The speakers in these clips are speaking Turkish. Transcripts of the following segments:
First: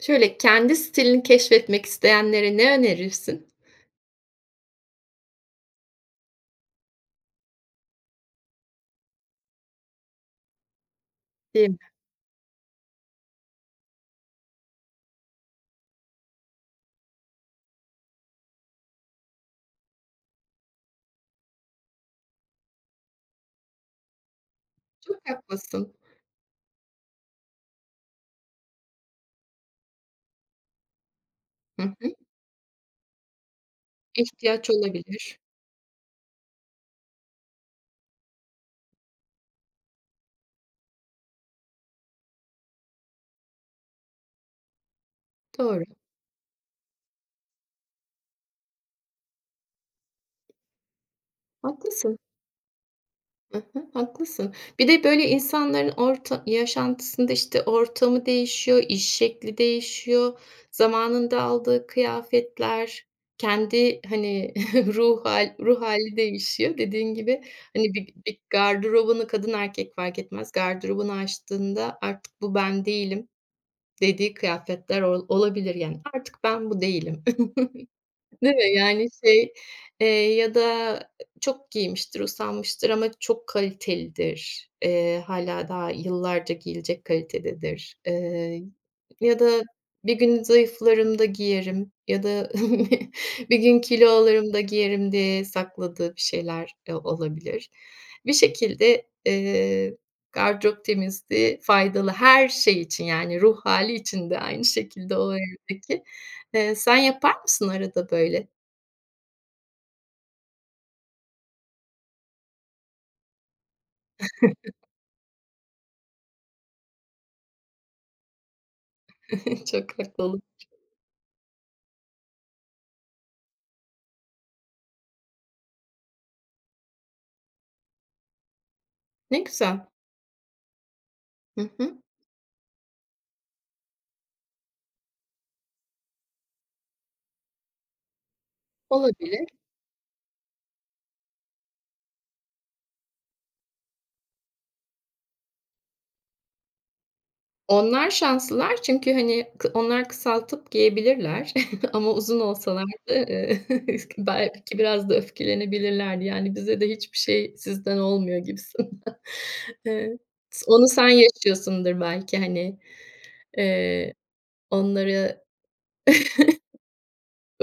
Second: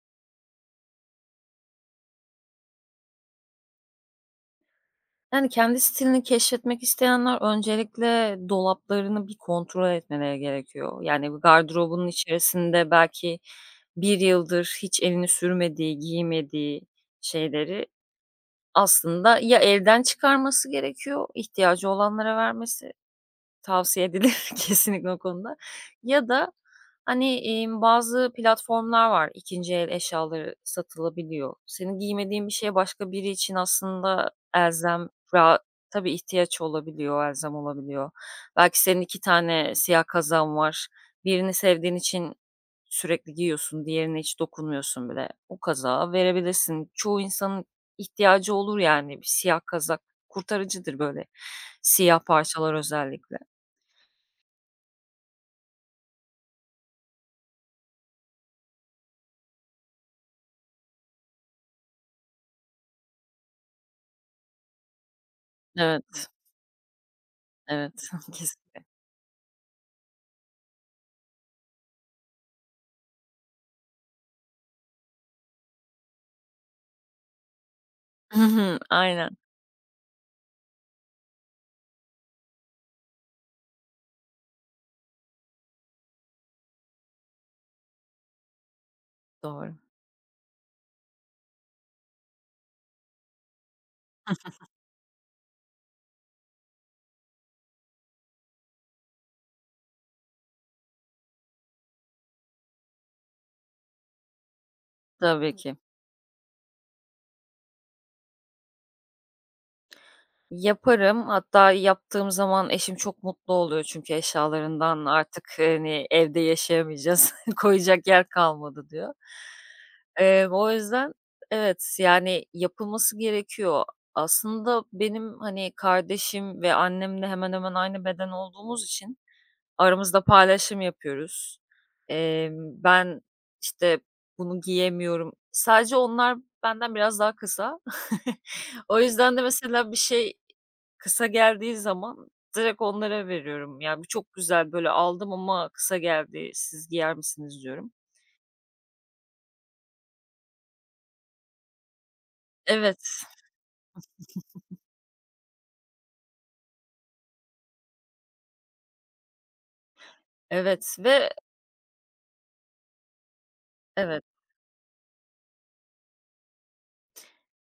Şöyle, kendi stilini keşfetmek isteyenlere ne önerirsin? Yani, kendi stilini keşfetmek isteyenler öncelikle dolaplarını bir kontrol etmeleri gerekiyor. Yani, bu Değil mi? gardırobunun içerisinde belki bir yıldır hiç elini sürmediği, giymediği şeyleri aslında ya elden çıkarması gerekiyor, ihtiyacı olanlara vermesi tavsiye edilir kesinlikle o Çok konuda. haklısın. Ya da, bazı platformlar var, 2'nci el eşyaları satılabiliyor. Hı Senin hı. giymediğin bir şeye başka biri için aslında İhtiyaç elzem olabilir. ra tabii ihtiyaç olabiliyor, elzem olabiliyor. Belki senin 2 tane siyah kazan var. Birini sevdiğin için sürekli giyiyorsun, diğerine hiç dokunmuyorsun bile. O Doğru. kazağı verebilirsin. Çoğu insanın ihtiyacı olur, yani bir siyah kazak kurtarıcıdır, böyle Haklısın. siyah parçalar özellikle. Hı hı, haklısın. Bir de, böyle, insanların orta yaşantısında, işte, ortamı değişiyor, iş şekli değişiyor, zamanında aldığı kıyafetler, kendi, hani, ruh hali Evet, değişiyor. Dediğin gibi, evet. hani, bir bir Kesin. gardırobunu kadın erkek fark etmez, gardırobunu açtığında artık bu ben değilim. Dediği kıyafetler olabilir yani. Artık ben bu değilim. Hı Değil mi? hı, Yani, aynen. Eee, ya da çok giymiştir, usanmıştır ama çok kalitelidir. Hâlâ daha yıllarca giyilecek kalitededir. Ya da Doğru. bir gün zayıflarım da giyerim ya da bir gün kilo alırım da giyerim diye sakladığı bir şeyler, olabilir. Bir şekilde, gardırop temizliği faydalı her şey için, yani ruh hâli için de aynı şekilde o Tabii ki. evdeki. Sen yapar mısın arada böyle? Yaparım. Hatta yaptığım zaman eşim çok mutlu oluyor, çünkü eşyalarından artık, hani, "Evde yaşayamayacağız, koyacak yer kalmadı." diyor. Çok haklı O yüzden evet, yani, yapılması gerekiyor. Aslında benim, hani, kardeşim ve annemle hemen hemen aynı beden olduğumuz için ne güzel. aramızda paylaşım yapıyoruz. Hı hı. Ben, işte, "Bunu giyemiyorum." Sadece onlar benden biraz daha kısa. O yüzden de Olabilir. mesela bir şey kısa geldiği zaman direkt onlara veriyorum. Yani bu çok güzel, böyle, aldım ama kısa geldi. Siz giyer misiniz?" diyorum. Onlar şanslılar çünkü, hani, onlar kısaltıp giyebilirler ama uzun olsalardı, Evet, belki biraz da öfkelenebilirlerdi. Yani, bize de hiçbir şey sizden olmuyor gibisin. Eee, onu evet sen ve yaşıyorsundur belki, hani, eee, evet. onlara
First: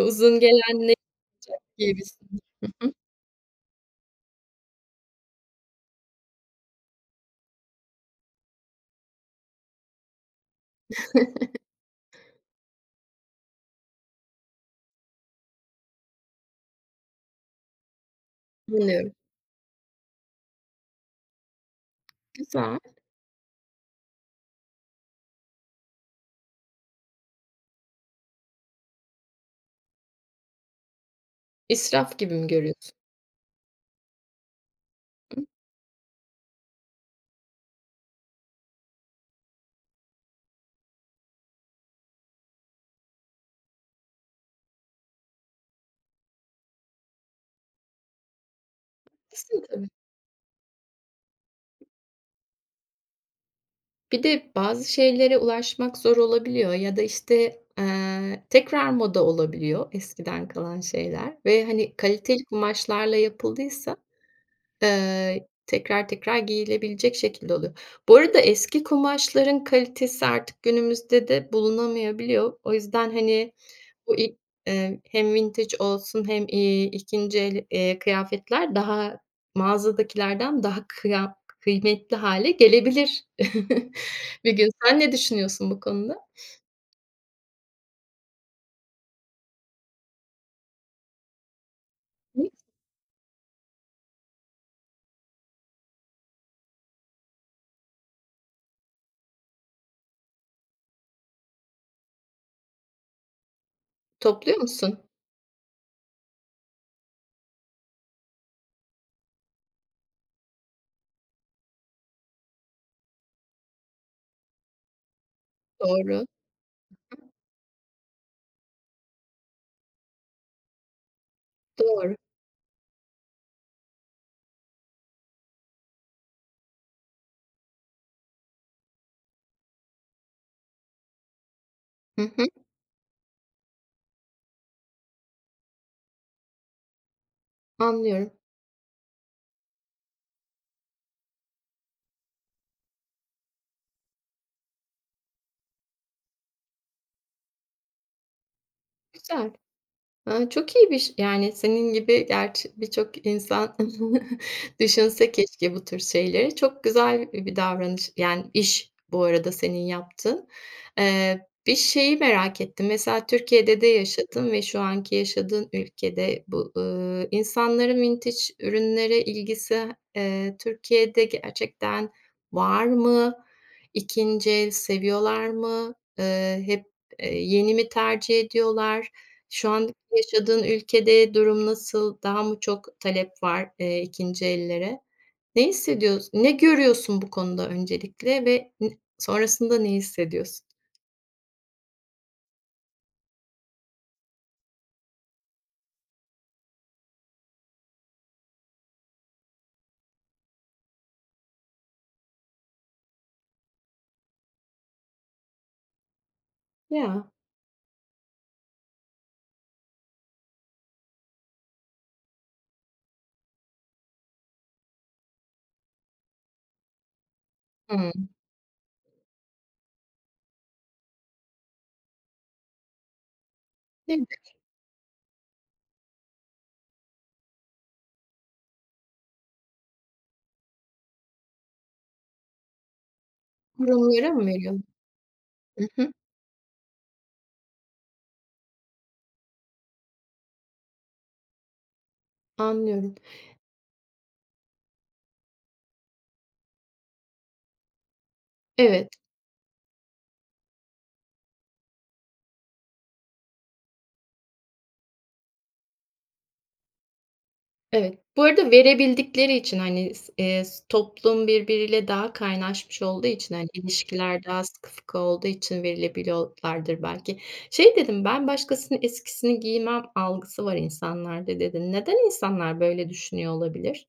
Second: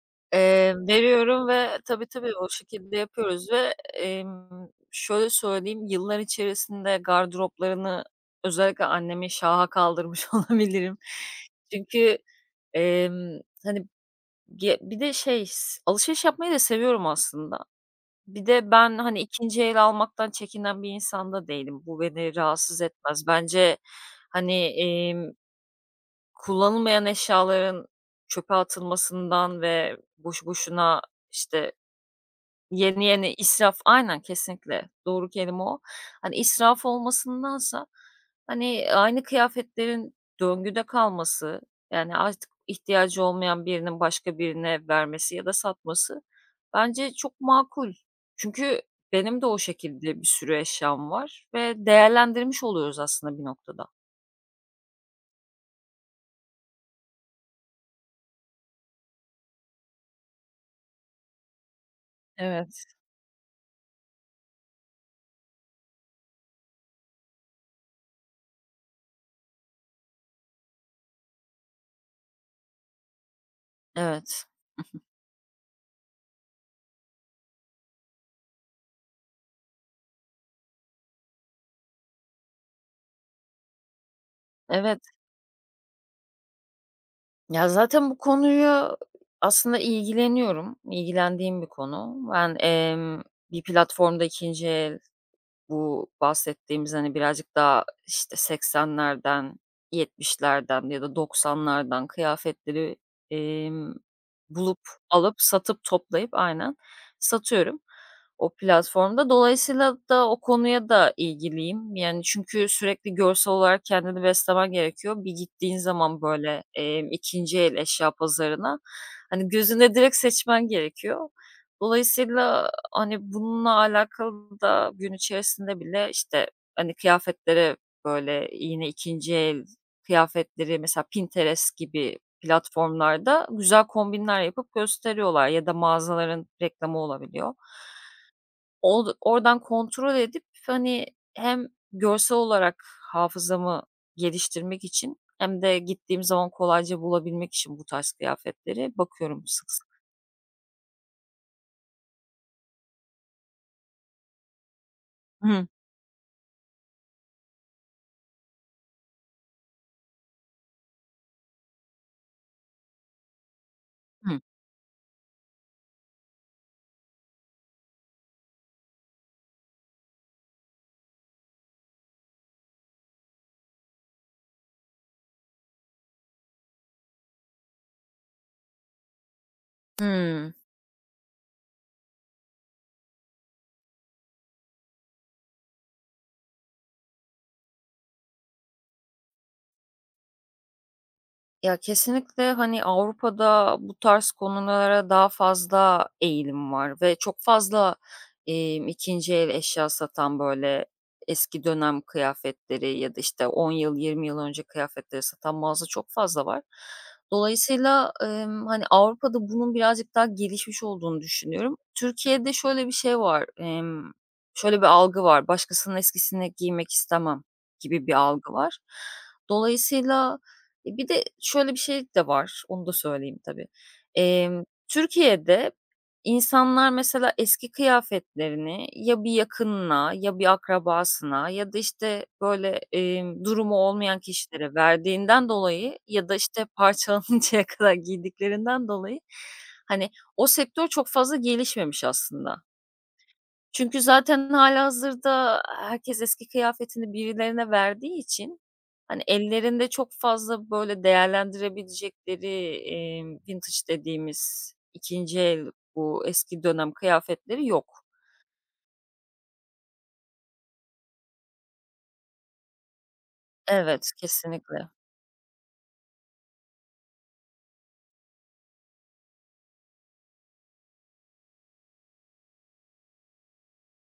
uzun gelen ne Veriyorum ve tabii, giymişsin? tabii o Hı, şekilde yapıyoruz ve, şöyle söyleyeyim, yıllar içerisinde gardıroplarını özellikle annemi şaha kaldırmış olabilirim. Çünkü, emm, hani, ge bir de şey, s alışveriş yapmayı da seviyorum aslında. Bir de ben, anlıyorum. hani, ikinci el almaktan çekinen bir insan da değilim. Bu beni Güzel. rahatsız etmez. Bence, hani, emm, kullanılmayan eşyaların çöpe atılmasından ve boşu boşuna, işte İsraf gibi mi görüyorsun? yeni yeni israf aynen, kesinlikle. Doğru kelime o. Hani, israf olmasındansa, hani, aynı kıyafetlerin döngüde kalması, yani, artık ihtiyacı olmayan birinin başka birine vermesi ya da satması bence çok makul. Çünkü benim de o Haklısın tabii. şekilde bir sürü eşyam var ve değerlendirmiş oluyoruz aslında bir noktada. Bir de bazı şeylere ulaşmak zor olabiliyor ya da, işte, tekrar moda olabiliyor eskiden kalan şeyler ve, hani, kaliteli Evet. kumaşlarla yapıldıysa tekrar tekrar giyilebilecek şekilde oluyor. Bu arada eski kumaşların kalitesi artık günümüzde de bulunamayabiliyor. O yüzden, hani, bu ilk, Evet. eee, hem vintage olsun hem, 2'nci el kıyafetler daha mağazadakilerden daha kıymetli hâle gelebilir bir gün. Evet. Sen ne düşünüyorsun bu konuda? Ya, zaten bu konuyu aslında ilgileniyorum, ilgilendiğim bir konu. Hı? Bir platformda ikinci el bu bahsettiğimiz, hani, birazcık daha, işte, 80'lerden, 70'lerden ya da 90'lardan kıyafetleri, emm, Topluyor bulup, musun? alıp, satıp, toplayıp aynen, satıyorum o platformda. Dolayısıyla da o konuya da ilgiliyim. Yani, çünkü sürekli görsel olarak kendini beslemen gerekiyor. Bir gittiğin zaman, Doğru, böyle, 2'nci el eşya pazarına, hani, gözünde direkt seçmen gerekiyor. doğru. Dolayısıyla hani, bununla alakalı da gün içerisinde bile, işte, hani, kıyafetlere, böyle, yine ikinci el kıyafetleri mesela Pinterest gibi Hı hı, platformlarda güzel kombinler yapıp gösteriyorlar ya da mağazaların reklamı olabiliyor. anlıyorum. Od oradan kontrol edip, hani, hem görsel olarak hafızamı geliştirmek için hem de gittiğim zaman kolayca bulabilmek için bu tarz kıyafetleri bakıyorum Güzel. sık sık. Aaa, çok iyiymiş. Yani, senin gibi gerçi birçok insan düşünse Hı keşke bu tür şeyleri. Çok güzel bir davranış, yani, iş bu arada senin yaptığın. Bir şeyi merak ettim. Mesela Türkiye'de de hı. yaşadın ve şu anki yaşadığın ülkede bu, insanların vintage ürünlere ilgisi, Türkiye'de gerçekten var mı? 2'nci el seviyorlar mı? Eee, hep, yeni mi tercih ediyorlar? Şu an Hıı. yaşadığın ülkede durum nasıl? Daha mı çok talep var 2'nci ellere? Ne hissediyorsun? Ne görüyorsun bu konuda öncelikle ve sonrasında ne hissediyorsun? Ya, kesinlikle, hani, Avrupa'da bu tarz konulara daha fazla eğilim var ve çok fazla, 2'nci el eşya satan, böyle, eski dönem kıyafetleri ya da, işte, 10 yıl, 20 yıl önce kıyafetleri satan mağaza çok fazla var. Ya. Dolayısıyla, hani, Avrupa'da bunun birazcık daha gelişmiş olduğunu düşünüyorum. Türkiye'de şöyle bir şey var, şöyle bir algı var: "Başkasının eskisini giymek istemem." gibi bir Hı. algı var. Dolayısıyla, e, bir de şöyle bir şey de var, onu da söyleyeyim tabii. Ne? Türkiye'de insanlar mesela eski kıyafetlerini ya bir yakınına ya bir akrabasına ya da, işte, böyle, durumu olmayan Kurumlara mı kişilere veriyorsun? verdiğinden Hı dolayı hı, ya da, işte, parçalanıncaya kadar giydiklerinden dolayı, hani, o sektör çok fazla gelişmemiş aslında. anlıyorum. Çünkü zaten hâlihazırda herkes eski kıyafetini birilerine verdiği için, Evet. hani, ellerinde çok fazla böyle değerlendirebilecekleri, vintage dediğimiz ikinci el bu eski dönem kıyafetleri yok. Evet. Bu arada verebildikleri için, hani, s s toplum birbiriyle daha kaynaşmış olduğu için, hani, Evet, ilişkiler daha kesinlikle. sıkı fıkı olduğu için verilebiliyorlardır belki. Şey dedim, "Ben başkasının eskisini giymem algısı var insanlarda." dedin. Neden insanlar böyle düşünüyor olabilir?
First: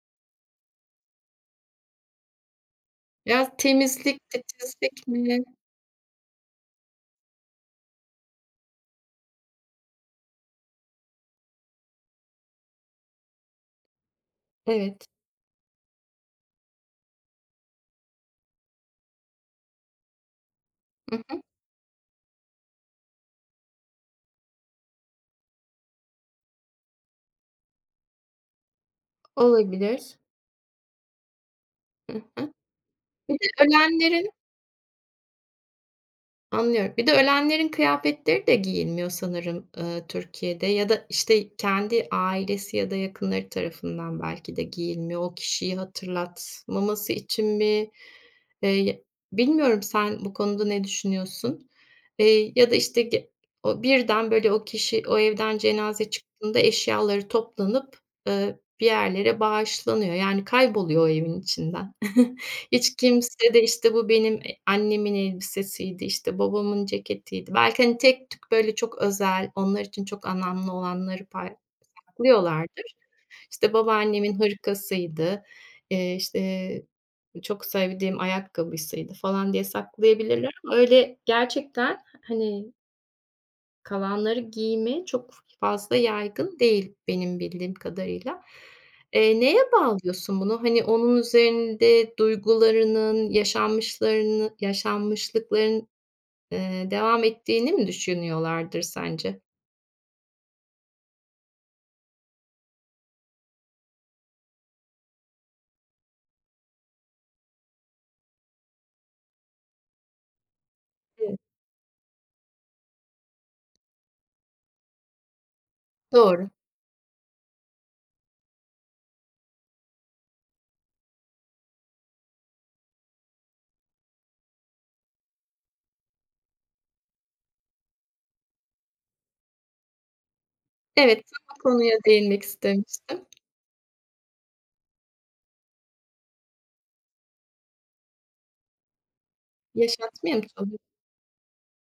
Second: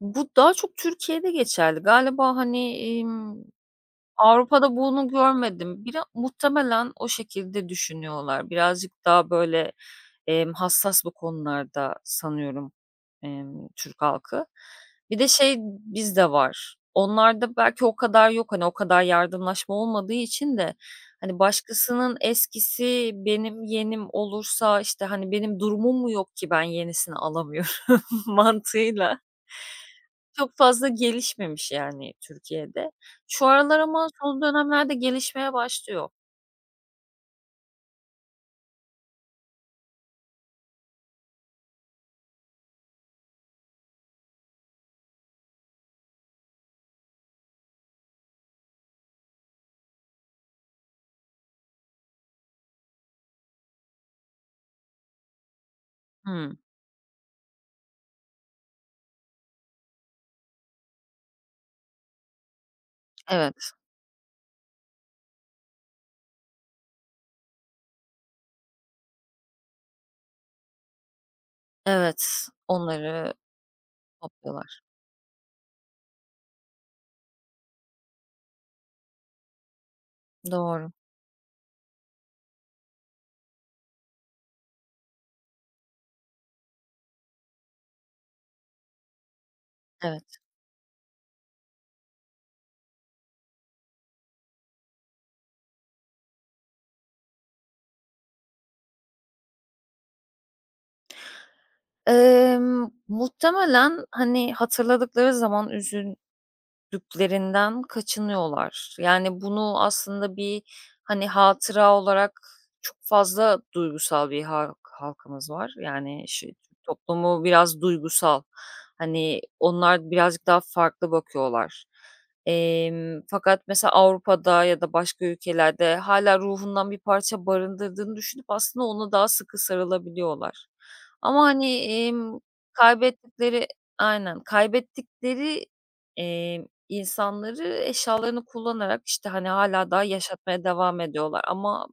Bu daha çok Türkiye'de geçerli. Galiba, hani, Biraz temizlik, Avrupa'da bunu titizlik mi? görmedim. Bira muhtemelen o şekilde düşünüyorlar. Birazcık daha böyle, hassas bu konularda sanıyorum, Türk halkı. Evet. Bir de şey bizde var. Onlarda belki o kadar yok, hani, o kadar yardımlaşma olmadığı için de, Hı hani, hı. başkasının eskisi benim yenim olursa, işte, hani, benim durumum mu yok ki ben yenisini alamıyorum mantığıyla Olabilir. çok fazla gelişmemiş yani Hı hı. Türkiye'de. Bir Şu de aralar ama ölenlerin son dönemlerde gelişmeye başlıyor. Anlıyorum. Bir de ölenlerin kıyafetleri de giyilmiyor sanırım, Türkiye'de ya da, işte, kendi ailesi ya da yakınları tarafından belki de giyilmiyor. O kişiyi hatırlatmaması için mi? Eee, bilmiyorum, sen bu konuda ne düşünüyorsun? Ya da, işte, o birden, böyle, o kişi o evden cenaze Hımm. çıktığında eşyaları toplanıp bir yerlere bağışlanıyor. Yani kayboluyor o evin içinden. Hiç kimse de, Evet, işte, bu benim annemin elbisesiydi, işte, babamın ceketiydi. Belki, hani, tek tük, böyle, çok özel, onlar için çok anlamlı olanları evet. saklıyorlardır. Onları İşte, babaannemin topluyorlar. hırkasıydı, işte, çok sevdiğim ayakkabısıydı falan diye saklayabilirler ama Doğru, öyle gerçekten, hani, kalanları giyme çok fazla yaygın değil benim bildiğim kadarıyla. Neye evet. bağlıyorsun bunu? Hani, onun üzerinde yaşanmışlıkların devam ettiğini mi düşünüyorlardır sence? Muhtemelen, hani, hatırladıkları zaman üzül düklerinden kaçınıyorlar. Yani, bunu aslında bir, hani, Evet. hatıra olarak çok fazla duygusal bir halkımız var. Yani, ş Doğru. Türk toplumu biraz duygusal. Hani, onlar birazcık daha farklı bakıyorlar. Fakat mesela Avrupa'da ya da başka ülkelerde hala ruhundan bir parça barındırdığını düşünüp aslında ona daha sıkı sarılabiliyorlar. Evet, Ama, tam o hani, konuya değinmek istemiştim. kaybettikleri aynen, kaybettikleri, İnsanları eşyalarını kullanarak, işte, hani, hâlâ daha Yaşatmaya mı yaşatmaya çalışıyorsun? devam ediyorlar ama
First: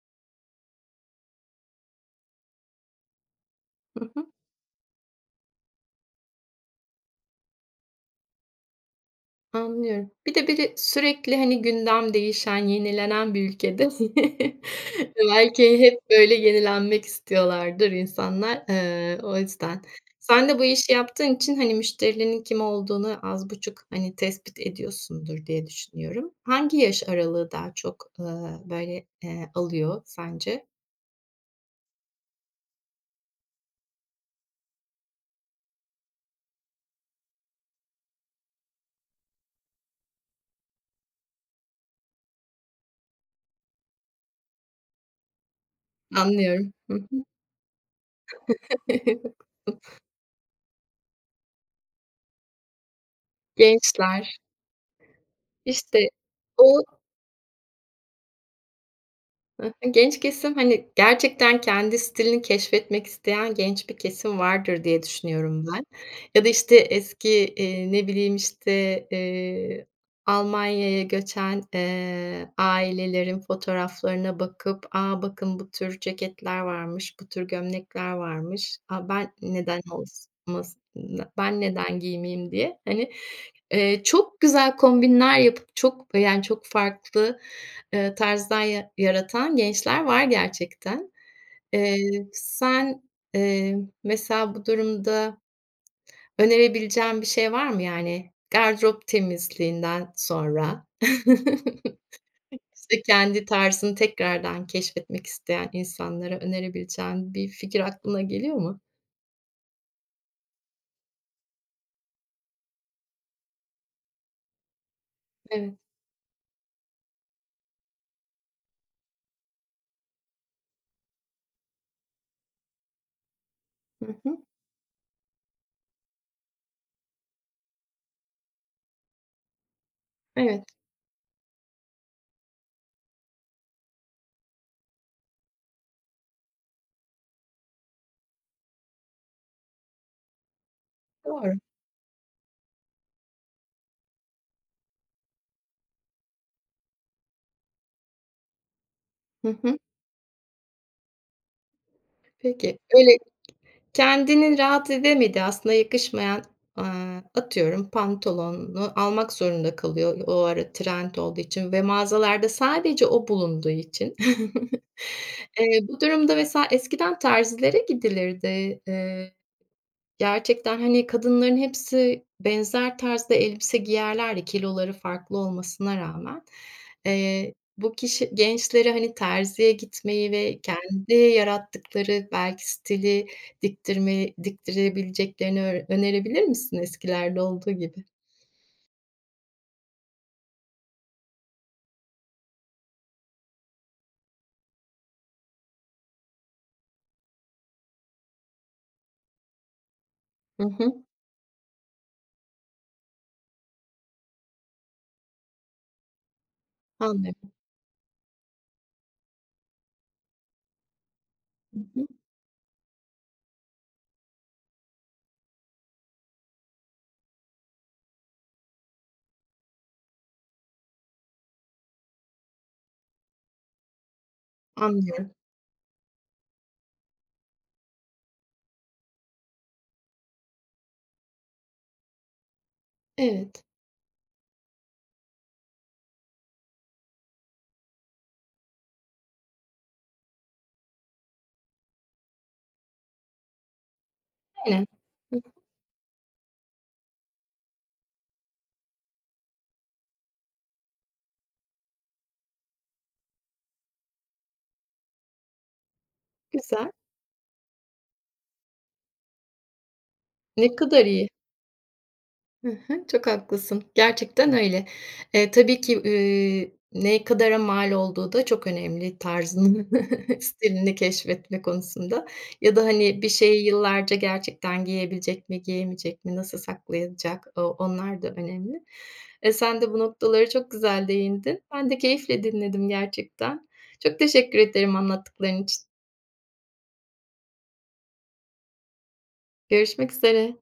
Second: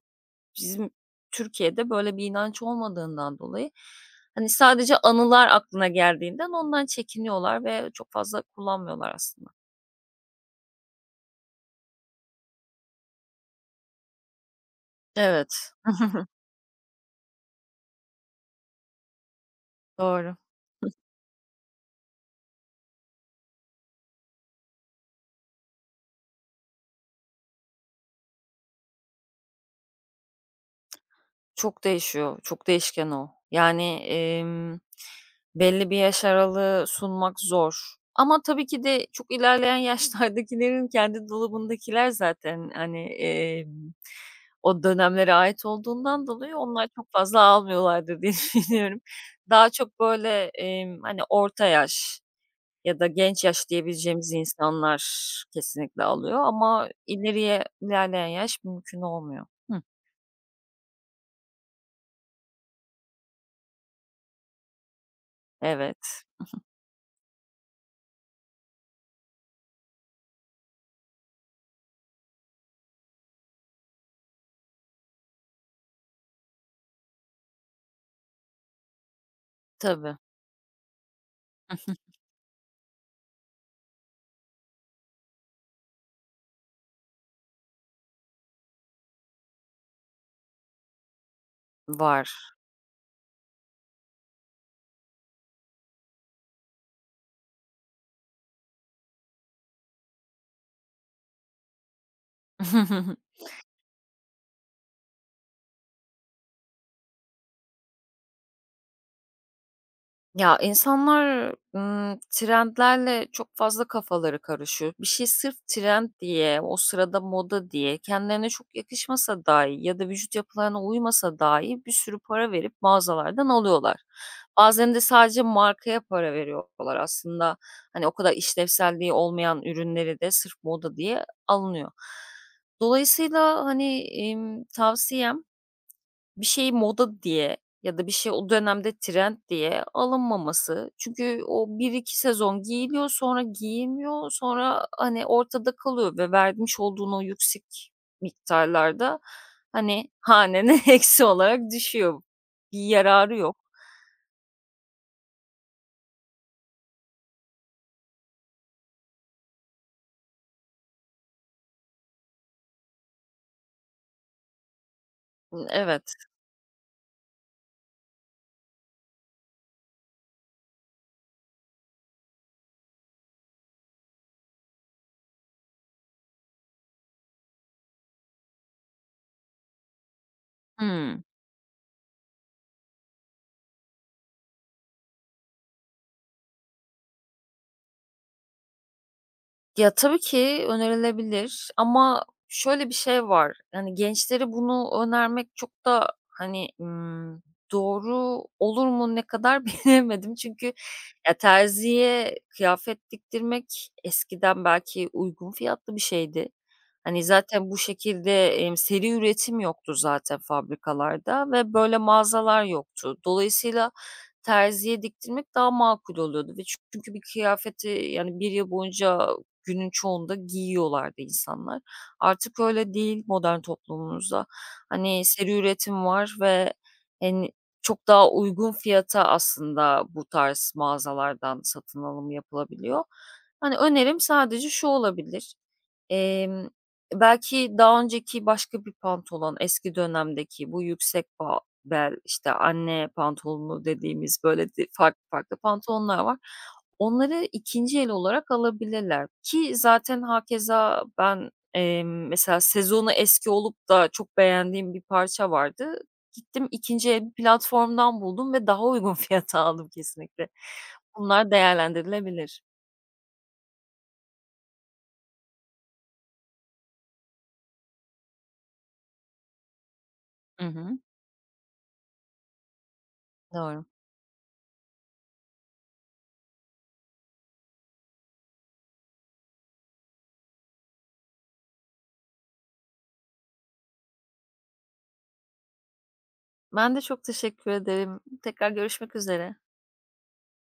bizim Türkiye'de böyle bir inanç olmadığından dolayı, Hı hı, hani, sadece anılar aklına geldiğinden ondan çekiniyorlar ve çok fazla kullanmıyorlar aslında. anlıyorum. Bir de biri sürekli, hani, gündem değişen, yenilenen bir ülkede Evet. belki hep böyle yenilenmek istiyorlardır insanlar. O yüzden. Doğru. Sen de bu işi yaptığın için, hani, müşterilerin kim olduğunu az buçuk, hani, tespit ediyorsundur diye düşünüyorum. Hangi yaş aralığı daha çok, alıyor sence? Çok değişiyor, çok değişken o. Yani, belli bir yaş aralığı sunmak zor ama tabii ki de çok ilerleyen yaşlardakilerin kendi dolabındakiler zaten, hani, o dönemlere ait olduğundan dolayı Anlıyorum. onlar Hı çok hı. fazla almıyorlardır diye düşünüyorum. Daha çok böyle, hani, orta yaş ya da genç yaş diyebileceğimiz Gençler. insanlar kesinlikle İşte alıyor o ama ileriye ilerleyen yaş mümkün olmuyor. Hı Hıh. hı. Genç kesim, hani, gerçekten kendi stilini keşfetmek isteyen genç bir kesim vardır diye düşünüyorum ben. Evet, Ya da, işte, ne bileyim, işte, eee, Almanya'ya göçen ailelerin fotoğraflarına bakıp, "Aa, bakın, bu tür ceketler varmış, bu tür gömlekler varmış. A, tabii, ben neden giymeyeyim?" diye, hani, çok güzel kombinler yapıp çok, yani, çok farklı tarzlar yaratan gençler var gerçekten. Eee, var. sen, eee, mesela bu durumda önerebileceğin bir şey var mı? Yani gardırop temizliğinden sonra, işte, kendi tarzını tekrardan keşfetmek isteyen insanlara önerebileceğin bir fikir aklına geliyor mu? Ya, insanlar, trendlerle çok fazla kafaları karışıyor. Bir şey sırf Evet. trend diye, o sırada moda diye, kendilerine çok yakışmasa dahi ya da vücut yapılarına uymasa dahi bir sürü para verip mağazalardan alıyorlar. Hı hı. Bazen de sadece markaya para veriyorlar aslında. Hani, o kadar işlevselliği olmayan ürünleri de sırf Evet, moda diye alınıyor. Dolayısıyla, tavsiyem bir şey moda diye ya da bir şey o dönemde trend diye alınmaması. Çünkü doğru. o bir iki sezon giyiliyor, sonra giyilmiyor, sonra, hani, ortada kalıyor ve vermiş olduğun o yüksek miktarlarda, Hı hı. hani, hanene eksi olarak düşüyor. Peki, Bir öyle. yararı yok. Kendini rahat edemedi aslında, yakışmayan, aaa, atıyorum, pantolonunu almak zorunda kalıyor o ara trend olduğu için ve mağazalarda sadece o bulunduğu için. Bu Evet. durumda mesela eskiden terzilere gidilirdi. Gerçekten, hani, kadınların hepsi benzer tarzda elbise giyerlerdi kiloları farklı olmasına rağmen. Bu kişi gençleri, hani, terziye gitmeyi ve kendi Hıı. yarattıkları belki stili diktirebileceklerini önerebilir misin eskilerde olduğu gibi? Ya, tabii ki önerilebilir ama şöyle bir şey var, yani, gençlere bunu önermek çok da, doğru olur mu ne kadar bilemedim. Hı Çünkü hı. ya, terziye kıyafet diktirmek eskiden belki uygun fiyatlı bir şeydi. Hani, Anlıyorum. zaten bu şekilde, seri üretim yoktu zaten fabrikalarda ve Hı böyle hı. mağazalar yoktu. Dolayısıyla terziye diktirmek daha makul oluyordu ve çünkü bir kıyafeti, yani, bir yıl boyunca günün çoğunda giyiyorlardı insanlar. Artık öyle değil modern toplumumuzda. Hani Anlıyorum. seri üretim var ve hani çok daha uygun fiyata aslında bu tarz mağazalardan satın alım yapılabiliyor. Evet. Hani önerim sadece şu olabilir. Emm, Belki daha önceki başka bir pantolon, eski dönemdeki bu yüksek ba bel, işte, anne pantolonu dediğimiz böyle di Aynen. farklı Hı hı. farklı pantolonlar var. Onları ikinci el olarak alabilirler ki zaten hakeza ben, mesela sezonu eski olup da çok beğendiğim bir parça vardı. Gittim Güzel. ikinci el bir platformdan buldum ve daha uygun fiyata aldım kesinlikle. Ne kadar iyi. Bunlar değerlendirilebilir. Hı hı, çok haklısın. Gerçekten öyle. Tabii ki, ne kadara mal olduğu da çok önemli tarzını, Hı stilini hı. keşfetme konusunda ya da, hani, bir şeyi Doğru. yıllarca gerçekten giyebilecek mi, giyemeyecek mi, nasıl saklayacak, onlar da önemli. E, sen de bu noktaları çok güzel değindin. Ben de keyifle dinledim gerçekten. Çok teşekkür ederim anlattıkların için. Ben de çok teşekkür ederim. Tekrar görüşmek üzere. Görüşmek üzere.